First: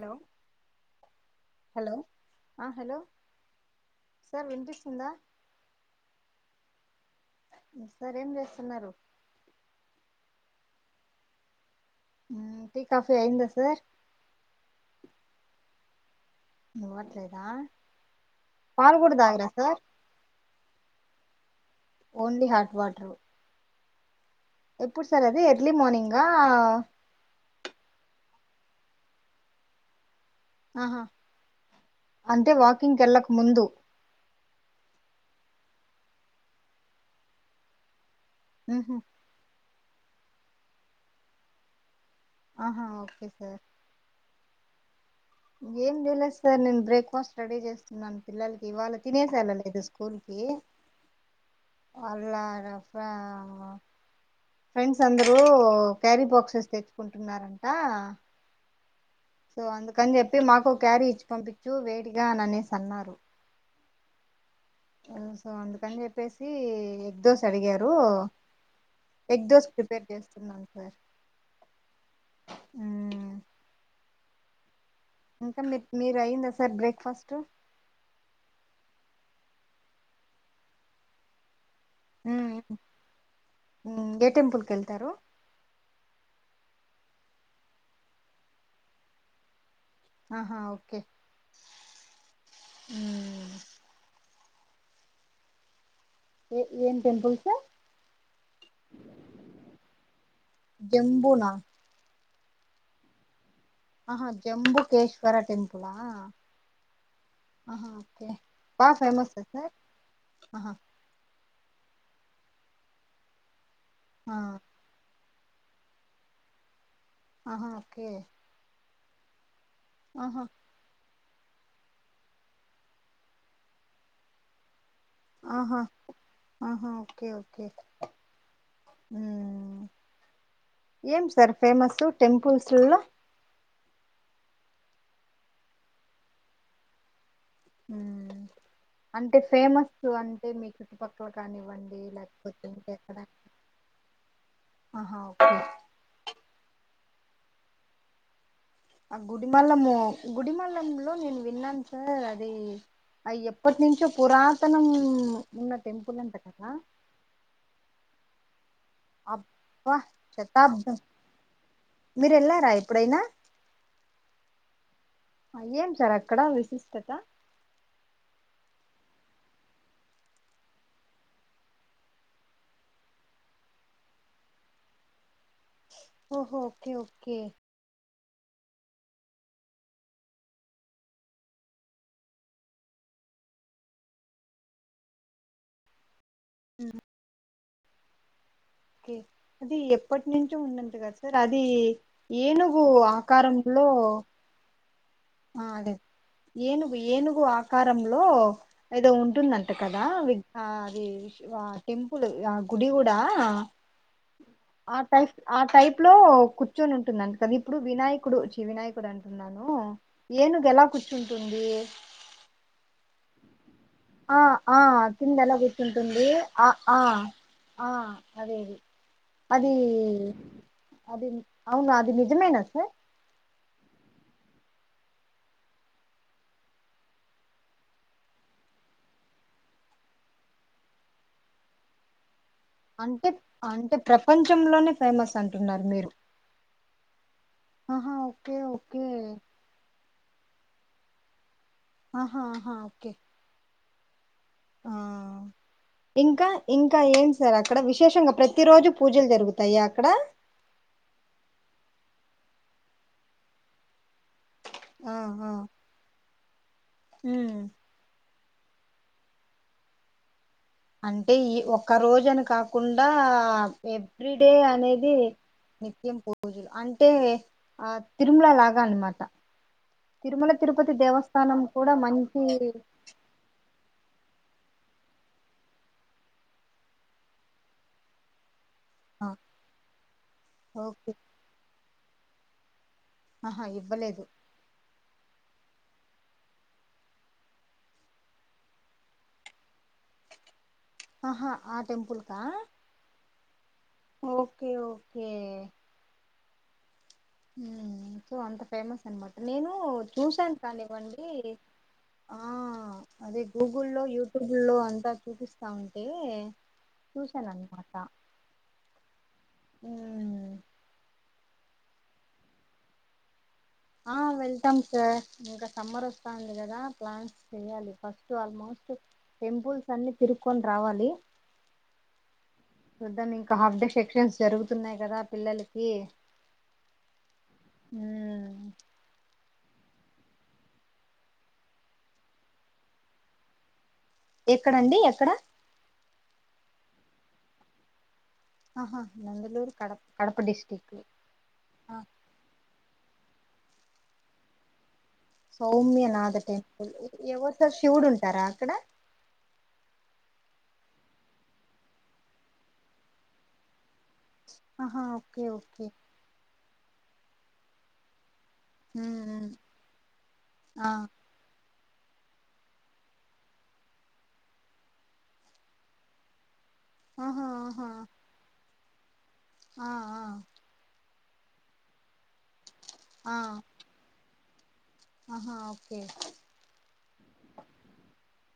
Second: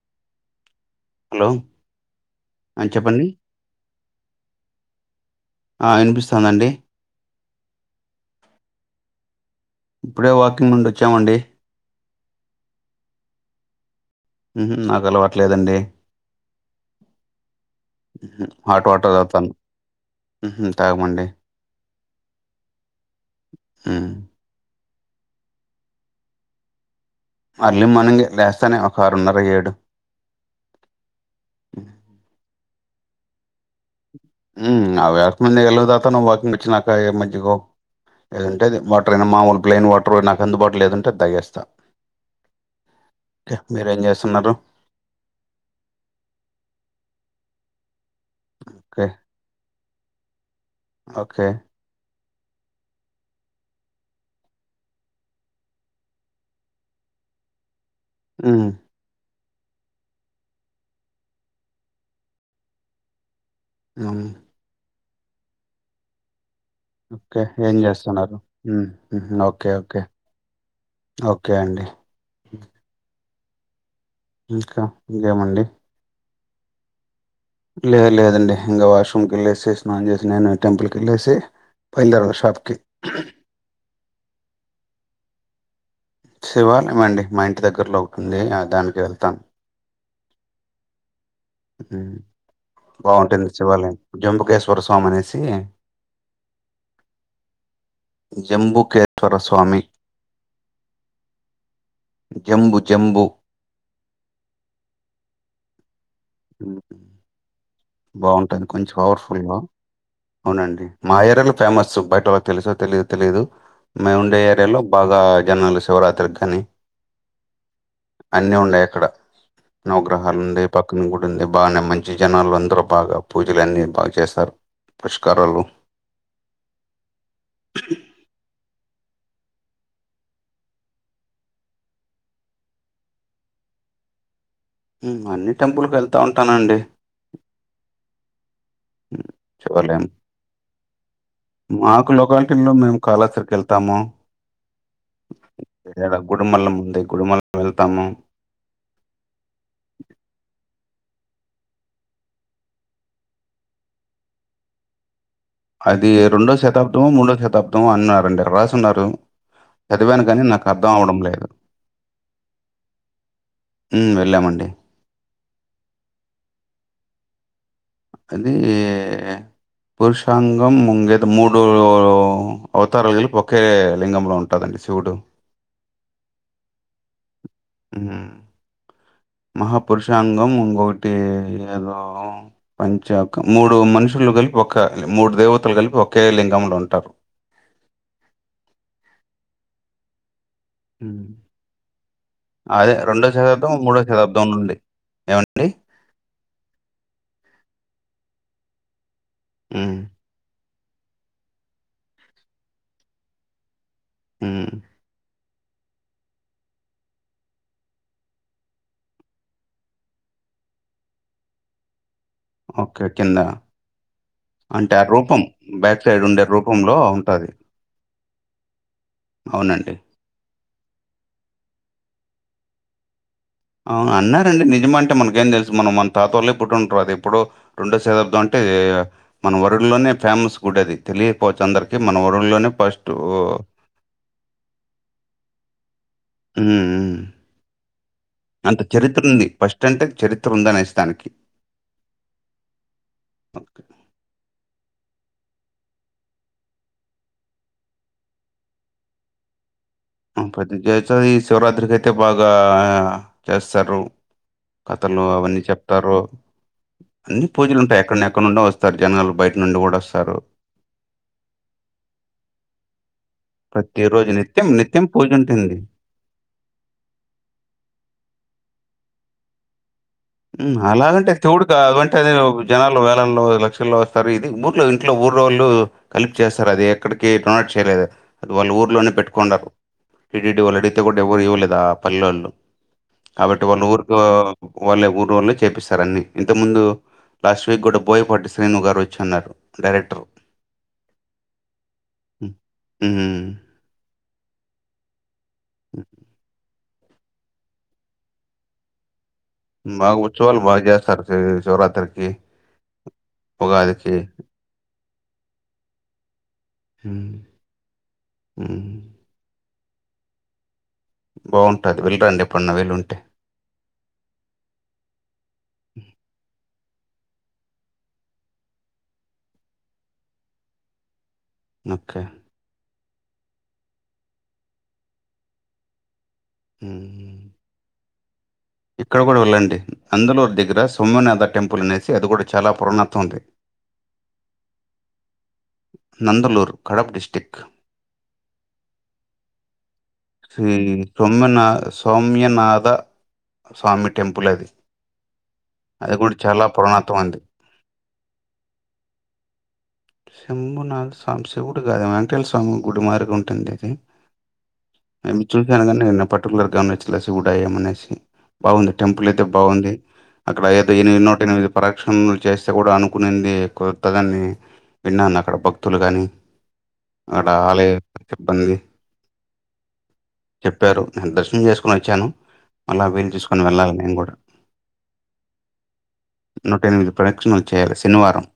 Hello hello ఆ చెప్పండి. Sir వినిపిస్తుందా ఆ వినిపిస్తాందండి. సరేఏం చేస్తున్నారు. ఇప్పుడే వాకింగ్ నుండి వచ్చామండి. ఊ టీ కాఫీ ఆయింద సార్ ఊ నాకు అలవట్లేదండి. ఇవ్వట్లేదా హాట్ పాలు వాటర్ కూడా తాగుతా తాగరా సార్ ఊహు తాగమండి. ఓన్లీ హాట్ వాటరు ఊ ఎప్పుడు సార్ అది ఎర్లీ మార్నింగ్గా అర్లీ మార్నింగే లేస్తానే ఒక ఆరున్నర ఏడు ఆహా అంటే వాకింగ్కి వెళ్ళక ముందు ఊ అవి వాకింగ్ వెళ్ళక ముందు వాకింగ్ వచ్చినాక ఏ మజ్జిగో ఏదంటే అది ఉహు వాటర్యనా మాములు ప్లేయిన్ వాటర్ రోజు నాకు అందుబాటులో ఏదుంటే అది తగేస్తా ఆహా ఓకే సార్ మీరేం చేస్తున్నారు. ఏం చేయలేదు సార్ నేను బ్రేక్ఫాస్ట్ రెడీ చేస్తున్నాను. పిల్లలకి ఇవాళ ఓకే తినేసెల్లలేదు స్కూల్కి ఓకే ఇవాళ ఇవాళ ఇలా ఫ్రెండ్స్ అందరూ క్యారీ బాక్సెస్ తెచ్చుకుంటున్నారంట. ఊ సో అందుకని చెప్పి మాకు క్యారీ ఇచ్చి పంపించు వేడీగా అని అనేసి అన్నారు. అవును ఓ సో అందుకని చెప్పేసీ ఓకే ఏం చేస్తున్నారు ఊ egg dosa okay okay prepare చేస్తున్నాను సార్ ఓకే అండి. మ్మ్. ఇంకా ఇంకా ఇంకేమండి మీర్ మీరు అయ్యిందా సర్ సర్ బ్రేక్ఫాస్టు లేద్ లేదండి ఇంకా వాష్రూమ్కి వెళ్ళేసి స్నానం చేసినాను టెంపుల్ కేళ్ళేసి ఊ ఉఏ టెంపుల్కి తారు. శివాలయమండి మా ఇంటి దగ్గరలో ఒకటుంది ఆ దానికి వెళ్తామ్. ఆహా ఓకే హు బాగుంటుంది మ్మ్. శివాలయం. జంబుకేశ్వర స్వామి అనేసి ఏ ఏం టెంపుల్స్ జంబుకేశ్వర స్వామి జంబునా జంబు జెంబు ఆహా జంబుకేశ్వర టెంపులా ఆహా ఓకే బాగుంటది కొంచెం బాగా ఫేమస్ పవర్ఫుల్గా సార్ ఆహా అవునండి మా యరలు ఫేమస్ బయట వాళ్ళకి తెలుసో తెలీదో తెలీదు మేం ఆ, వుండే ఏరియాలో బాగా జనాల్ శివరాత్రికి గాని ఆహా ఓకే ఆహా నౌగ్రహాలుండే పక్ గుడింది బానే మంచి జనాలు అందరూ బాగా పూజలన్నీ బాగు చేస్తారు పుష్కరాలు ఆహా ఆహా ఓకే ఓకే మ్మ్ ఏం సార్ ఫేమస్ టెంపుల్స్ లలో హ్మ్ అన్ని టెంపుల్ కు వెళ్తా ఉంటానండి హ్మ్ ఉమ్, అంటే ఫేమస్ శివాలయం అంటే మీకు మాకు లోలకాలిటీలో మేము కాళాస్త్రీకి వెళ్తాము, ఆహా ఓకే ఈడ గుడిమల్లం దగ్ గుడిమల్లం వెళ్తాము ఆ గుడిమల్లము గుడిమల్లం నేను విన్నాను సార్ అది అ ఎప్పటి నుంచో పురాతనం ఉన్న అది టెంపుల్ అంట రెండో కదా శతాబ్దమో మూడో శతాబ్దమో అన్నార్ అండర్ వాస్ అబ్బా అర్థం శతాబ్దం అవడం లేదు మీరు వెళ్ళారా ఎప్పుడైనా ఉమ్, వెళ్ళామండి ఏం సార్ అక్కడ విశిష్టత. ఉహ్ యే పురుషాంగం ముంగేదం మూడు అవతారాలు కలిపి ఒకే లింగంలో ఉంటదండి శివుడు. ఓహో ఓకే ఓకే మ్మ్ మహాపురుషాంగం ఇంగోటి ఏదో పంచకం మూడు మనుషులు కలిపి ఒక మూడు దేవతలు కలిపి ఒ ఒకే లింగములో ఉంటారు ఓకే అది ఎప్పట్ నించ్ టు ఉన్నంత కదా ఉమ్. సార్ అది ఏనుగు అదే రెండో ఆకారంలో ఆ ఏవ్వండి అదే ఏనుగు ఏనుగు ఆకారంలో ఏదో ఉం ఉంటుందంట ఉమ్, కదా విగ్ ఆ అది సివా టెంపుల్ ఆ గుడి కూడా ఉమ్, ఆ టైఫ్ ఆ టైప్ లో కూర్చొని ఉంటుందంట కదా ఇప్పుడు వినాయకుడు ఛీ వినాయకుడు అంటున్నాను. ఏనుగు ఎలా కూర్చుంటుంది ఓకే కింద ఆ ఆ అంటే కింద రూపం ఎలా బ్యాక్ సైడ్ కూర్చుంటుంది. ఉండే ఆ రూపంలో ఆ ఉంటుంది ఆ అదే అది అది అవునండి అది అవును అది నిజమేన సార్ అవును అన్నారండి. నిజమ అంటే మనకు ఏమి తెలుసు మనం మన తాతళ్ళే పుట్టి ఉంటారు. అది ఇప్పుడు రెండో శతాబ్దం అంటే మన వరల్డ్ లోనే ఫేమస్ గుడి అది తెలియకపోవచ్చు. అందరికీ మన వరుడులోనే ఫస్ట్ అంటే అంటే ప్రపంచంలోనే ఫేమస్ అంటున్నారు మీరు. ఊ ఉ ఉ ఆహా ఓకే అంత ఓకే చరిత్ర ఉంది ఫస్ట్ అంటే చరిత్ర ఉందనేసి దానికి ఆహా ఆహా ఓకే [inaudible] ఆ ఇంకా ఇంకా ఏం సార్ అక్కడ విశేషంగా ప్రతిరోజు పూజలు జరుగుతాయ? ప్రతి కే చెయ్ శివ రాత్రికి అయితే బాగా చేస్తారు. ఆ కథలు ఆ అవన్నీ చెప్తారు. అన్ని ఉమ్ పూజలు ఉంటాయి అక్కడ్నే. అక్కడ నుండి వస్తారు జనాలు, బయట నుండి కూడా వస్తారు. అంటే ఈ ఒక్క రోజు అని కాకుండా ఆ ప్రతిరోజు ఎవ్రీడే నిత్యం, నిత్యం అనేది పూజుంటుంది. నిత్యం పూజలు అంటే ఆ తిరుమల లాగా అనమాట. తిరుమల ఉమ్ తిరుపతి అలాగంటే దేవస్థానం ఇక్కడ కూడా కావంటే అది మంచి జనాల్లో వేలల్లో లక్షల్లో వస్తారు. ఇది ముత్ ఇంట్లో ఊరోళ్ళు కలిపి చేస్తారు. అది ఎక్కడికి [inaudible] చేయలేదు అది వాళ్ళు ఊర్లోనే ఆ పెట్టుకోండారు. టీడిటీ వాళ్ళు అడిగితే ఓకే కూడా ఎవరూ ఇవ్వలేదా పల్లోల్లు కాబట్టి ఆహా వాళ్ల ఊరుకా ఇవ్వలేదు ఊరోళ్లే చేపిస్తారు. అన్ని ఇంత ముందు లాస్ట్ వీక్ కూడా బోయపాటి శ్రీను గారు వచ్చి అన్నారు డైరెక్టరు. ఆహా ఆ టెంపుల్ కా హ్మ్ హ్మ్. ఓకే ఓకే ఉ హుమ్ సో అంత ఫేమస్ అనమాట్ నేను బాగా చూశాను ఉత్సవాలు బాగా చేస్తారు కానివ్వండి. శి శివరాత్రికి ఆ అదే గూగుల్లో, ఉగాదికి యూట్యూబుల్లో అంతా చూపిస్తా ఉంటే హ్మ్ చూశాను అన్నమాట. హ్మ్ ఊ బాగుంటది. వెళ్ళిరండి ఎప్పుడున్న వీలుంటే ఆ వెల్తామ్ సార్ ఇంకా సమ్మర్ వస్తాంది కదా. ప్లాన్స్ చెయ్యాలి. ఫస్ట్ ఆల్మోస్ట్ టెంపుల్స్ అన్ని తిరుక్కొని రావాలి. ఒకే చూద్దాం ఇంకా హాఫ్ డే సెక్షన్స్ జరుగుతున్నాయి. కదా పిల్లలకి ఊమ్ ఊమ్ అందులూరు దగ్గర సోమనాథ టెంపుల్ అనేసి అది కూడా చాలా పురాణత ఉంది ఎక్కడండి ఎక్కడ నందలూర్ కడప డిస్టిక్ ఆహా నందలూరు కడప కడప శ్రీ డిస్టిక్ ఆ సొమ్మెనా-సౌమ్యనాథ స్వామి టెంపుల్ అది అది సౌమ్యనాథ కూడా చాలా టెంపుల్ పురాణత్వం ఉంది ఎ-ఎ-ఎవరుసర్ శివుడు ఉంటారా అక్కడ శంభునాథ స్వామి శివుడు కాదేమో వెంకటే స్వామి గుడి మారిగా ఉంటుంది ఇది ఆహా ఓకే చూసాను ఓకే కానీ నేను పర్టికులర్గా గమనించ ప్లసి గూడా ఏమనేసి బాగుంది మ్మ్ టెంపుల్ అయితే మ్మ్. బాగుంది అక్కడ అయితే ఆ ఎనిమిది నూట ఎనిమిది ప్రక్షణలు చేస్తే కూడా అనుకునింది కుదుర్తదని విన్నాను అక్కడ భక్తులు కానీ ఆహా ఆడ ఆహా ఆలయ సిబ్బంది ఆ ఆ ను దర్శం చేసుకుని వచ్చాను మళ్ళ వీలు ఆ తీూసుకొని వెళ్ళాలి నేను కూడా ఆహా ఓకే నూట ఎనిమిది ప్రరక్షణలు చేయాలి శనివారం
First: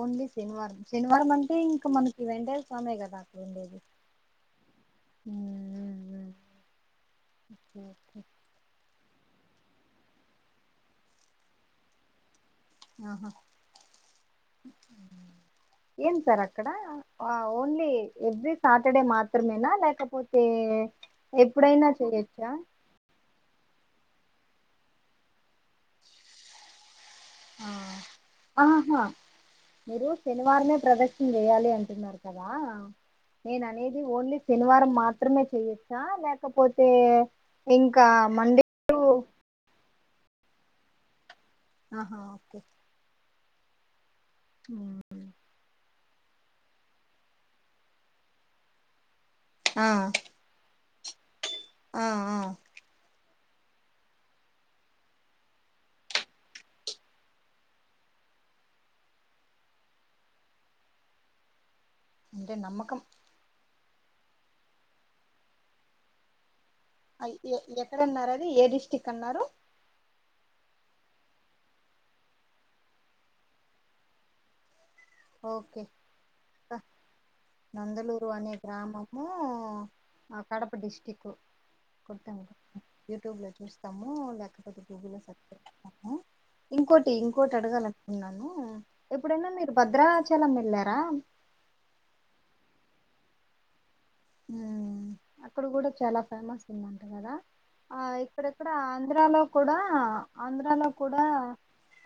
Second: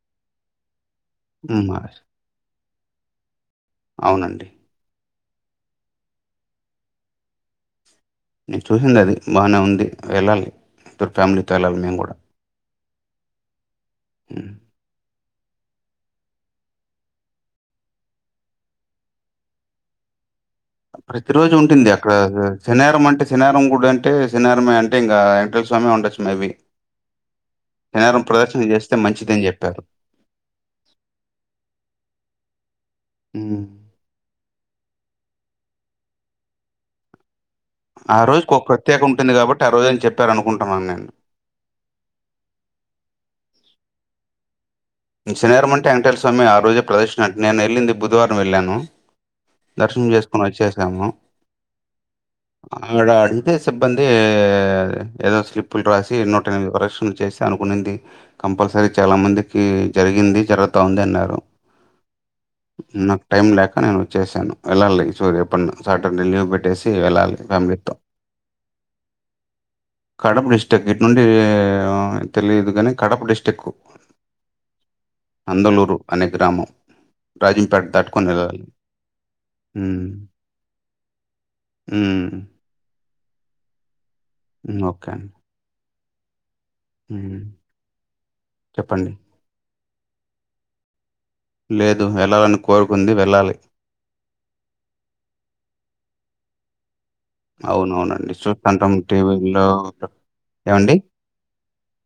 ఓన్లీ శనివారం శనివారం అంటే ఉమ్, ఇంకా మనకి వెండేది స్వామయ్య కదా అకు ఉండేది అవునండి ే నేను చూసింది అది బాగానే ఉంది వెళ్ళాలి ఇద్దరు ఫ్యామిలీతో వెళ్ళాలి మేము కూడా ఆహో ఉమ్. ఏం సార్ అక్కడ ఓన్లీ ఎవ్రీ సాటర్డే మాత్రమేనా లేకపోతే ప్రతి రోజు ఉంటుంది ఎప్పుడైనా అక్కడ చేయొచ్చా శనేరం అంటే శనేారంం కూడా అంటే అంటే సనివారాం అంటే ఇంకా వెంకటల్ స్వామి ఉండొచ్చు మేబీ ఆ శనివారం ప్రదర్శన చేస్తే ఆహా మంచిదని చెప్పారు మీరు శనివారమే ప్రదర్శన చేయాలి అంటున్నారు కదా నేను ఉమ్. అనేది ఓన్లీ శనివారం మాత్రమే చెయొచ్చు ఆ లేకపోతే ఇంకా ఆ రోజు ఒక మండే ప్రత్యక ఉంటుంది కాబట్టి ఆ రోజుని చెప్పారు రూ అనుకుంటున్నాను నేను ఆహా ఓకే ఉ శనేరమంట వేంకటేశ్వర స్వామి ఆ రోజే ప్రదర్శినట్టు నేను వెళ్ళింది బుధవారం వెళ్ళాను ఆ దర్శనం చేసుకుని వచ్చే కమ ఆ ఆ ఆడ అదే సిబ్బంది ఏదో స్లిప్పులు రాసి నూట ఎనిమిది ప్రదర్శనలు చేసి అనుకునింది కంపల్సరీ చాలా మంది ఉమ్ జరిగింది జరుగుతా ఉంది అన్నారు అంటే నమ్మకం ఇ నేను వచ్చసాను వెళ్ళాలి చూ ఎప్పడు సార్టర్డే లీవ్ పెట్టేసి వెళ్ళాలి ఫ్యామిలీతో. ఎక్కడన్నారు అది ఏ డిస్టిక్ అన్నారు కడప డిస్టిక్ ఇటు నుండి తెలియదు కానీ కడప డిస్టిక్ ఓకే గ్రామం. రాజంపేట దాటుకొని నందలూరు అనే వెళ్ళాలి. గ్రామము హ్మ్. కడప డిస్టిక్ హ్మ్. కొతాం యూట్యూబ్ లో చూస్తాము మూ లేకపోతే హ్మ్. ఓకే గూగుల్లో అండి. సెర్చ్ చెస్ ఇంకోటి హ్మ్. ఇంకోటి అడగాలనుకున్నాను చెప్పండి. ఎప్పుడైనా మీరు భద్రావచలం వెళ్ళారా లేదు వెళ్లాలని కోరుకుంది వెళ్ళాలి అక్కడ కూడా చాలా ఫేమస్ ఉందంట కదా ఆ అవునవునండి. ఇక్కడక్కడ చూస్తుంటాం ఆంధ్రాలో టీవీల్లో. కూడా ఆంధ్రాలో ఏవండీ? కూడా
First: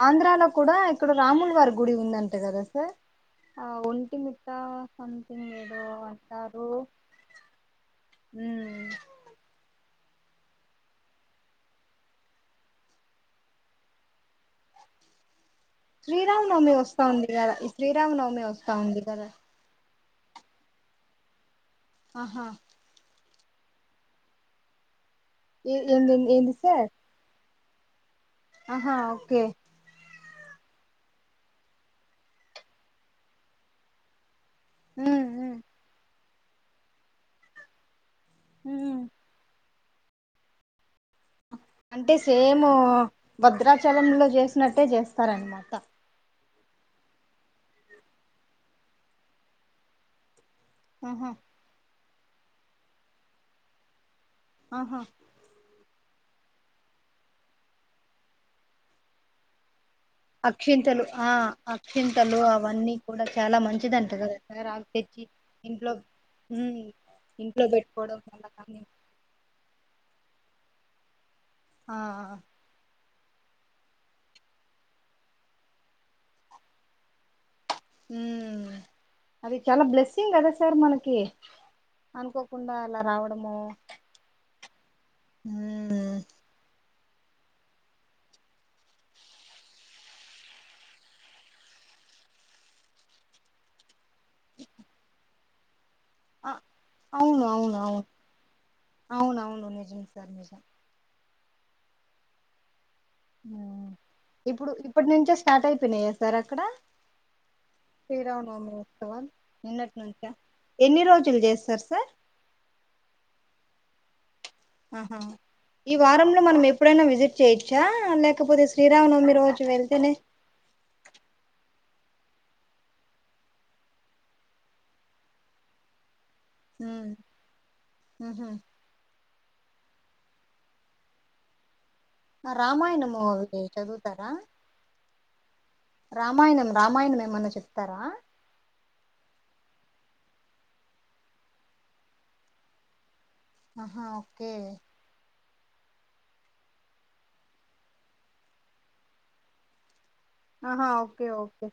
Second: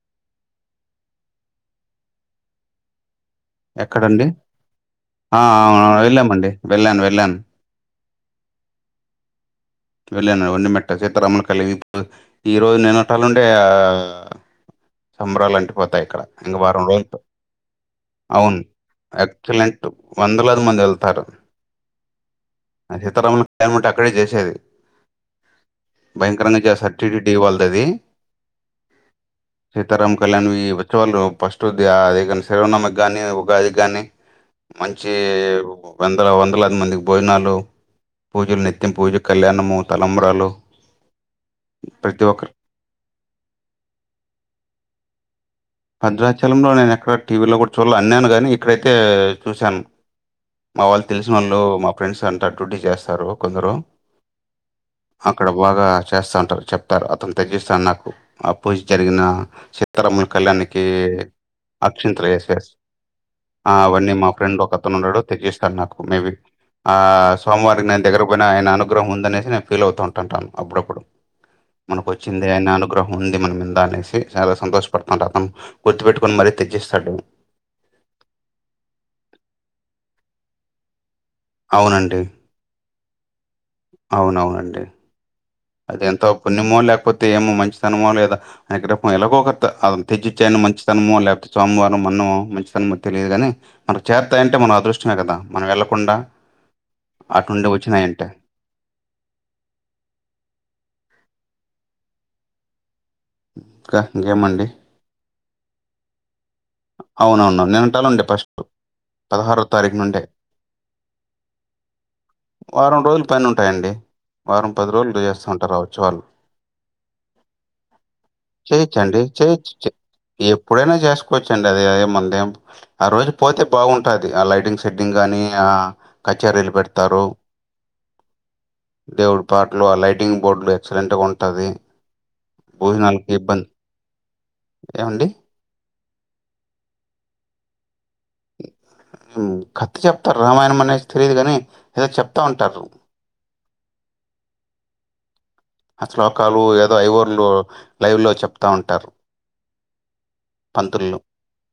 ఆంధ్రాలో కూడా ఇక్కడ రాములు వారి గుడి ఉందంట కదా సార్ ఆ ఒంటిి ఎక్కడండి? మిట్టా సథింగ్ ఆ! ఏదో అవునవును. వెళ్ళామండి. అంటారు వెళ్ళాను. వెళ్ళాను. ఉమ్ వెళ్ళాను వంటి మట్ట సీతారామ్ముల కలిగి ఇప్పుడు ఈరోజు నిన్నట్టాలుండే ఆ సంబరాలండి శ్రీరామనవమి వస్తా ఉంది కదా శ్రీరామనవమి అవును. వస్తా ఉంది కదా ఎక్సలెంట్ వందలాది మంది వెళ్తారు ఆహా అ సీతారాముల దముటెక్కడ చేసేది ఏ ఏంది ఏంది భయంకరంగా సార్ చేస్తారు టీడీడీ వాళ్ళు అది ఆహా ఓకే సీతారామ కళ్యాణమే వచ్చేవాళ్ళు ఫస్ట్ది అది కానీ శరోవనామ్మకి కానీ ఉగాది కానీ మంచి ఉమ్ ఉమ్ ఓపెన్ ఇక్కడ వందలాది మందికి భోజనాలు పూజలు నిత్యం ఉమ్ పూజల కళ్యాణమూ తలంబ్రాలు అంటే ప్రతి ఒక్కరు సేమ్ భద్రాచలంలో చేస్త నట్టే చేస్తారనమాట పద్రాజ్ చలంలో నేను ఎక్కడ టీవీలో కూడా చూడళ్ళ అన్నాను గానీ ఇక్కడైతే చూశాను మా వాళ్ళు ఆహా తెలిసిన వాళ్ళ మా ఫ్రెండ్స్ అంతా డుటీ చేస్తారు కొందరు ఆహా అక్కడ బాగా చేస్తాంటారు చెప్తారు అతను తెగిస్తా అన్నప్పు అప్పుడు జరిగిన చె తరాముల కళ్యాని కె అక్షింతలు ఆ అక్షింతలు ఎస్ ఎస్ అవన్నీ కూడా చాలా ఆ మంచిదంట అవన్నీ మా కదా ఫ్రెండ్ సార్ ఆకు ఒకతను ఉండాడు తెచ్చి తెచ్చిస్తాడు ఇంట్లో నాకు మేబి, ఉమ్ ఆ ఇంట్లో సోమవారికి నేను పెట్టుకోవడం దగ్గర వల్ల పోయినా ఆయన కానీ అనుగ్రహం ఉందనేసి నేను ఫీల్ అవుతాన్ టంటాను అప్పుడప్పుడు ఆ మనకు వచ్చింది ఆయన అనుగ్రహ్ ఉంది మన మిందా అనేసి చాలా సంతోషపడతాంటను గుర్తుపెట్టుకొని మరీ తెచ్చిస్తాడు. ఉం అది చాలా బ్లెస్సింగ్ కదా సార్ మనకి అవునండి అనుకోకుండా అలా రావట్ డమో టే అది ఎంతో పుణ్యమో ల్యాకపో తే ఏమో మంచితనమో లేదా అన రే ఎలాగో ఒకట్ట అతను తెచ్చిచ్చా ఆయిన మంచితనమో లేకపోతే సోమవారం మనమో మంచితనమో తెలియదుగాని మనకి చేరతాయంటె మన అదృష్టమే కదా మనం ఎల్లం అ అవును అవును అవును వచ్చినాయంటే అవును అవును నిజం సార్ నిజం హుం ఇంకా ఇంకేమండి ఇప్పుడు ఇప్పడినుంచే స్ స్టార్ట్ అయిపోయినాయా సార్ అక్కడ అవునవును నినుంటానండి ఫస్ట్ శ్రీరామనవమి ఉత్సవాలు పదహారో నిన్నటి తారీఖు నుండే, నుంచా ఎన్ని రోజులు చేస్తారు సార్ వారం రోజుల పైన ఉంటాయండి. వారం పది ఆహా రోజులు చేస్తూ ఉంటారు ఈ వచ్చే వాళ్ళు వారంలో మనం ఎప్పుడైనా విసిట్ చేయొచ్చా, లేకపోతే చేయొచ్చండి శ్రీరామనవమి రోజు చేయొచ్చు వెళ్తేనే అదె అదె మందేం ఆ రోజు పోతే బాగుంటాది ఆ లైటింగ్ సెట్టింగ్ గానీ ఆ కచేరీలు ఉమ్, పెడతారు ఉహు. దేవుడు పాట్లు ఆ లైటింగ్ బోర్డు ఎక్సలెంట్ గా ఉంటాది ఆ రామాయణమో వీటి చదువుతారా? ఏవండి? రామాయణం రామాయణం ఏమన్నా చెప్తారా ఉ కత్తి చెప్తారు రామాయణం అనేసి స్త్రీ గాని ఏదో చెప్తా ఉంటారు. ఆహా ఓకె ఆ శ్లోకాలు ఏదో ఐవర్లు లైవ్ లో చెప్తా ఉంటారు. ఆహా పంతులు. Okay okay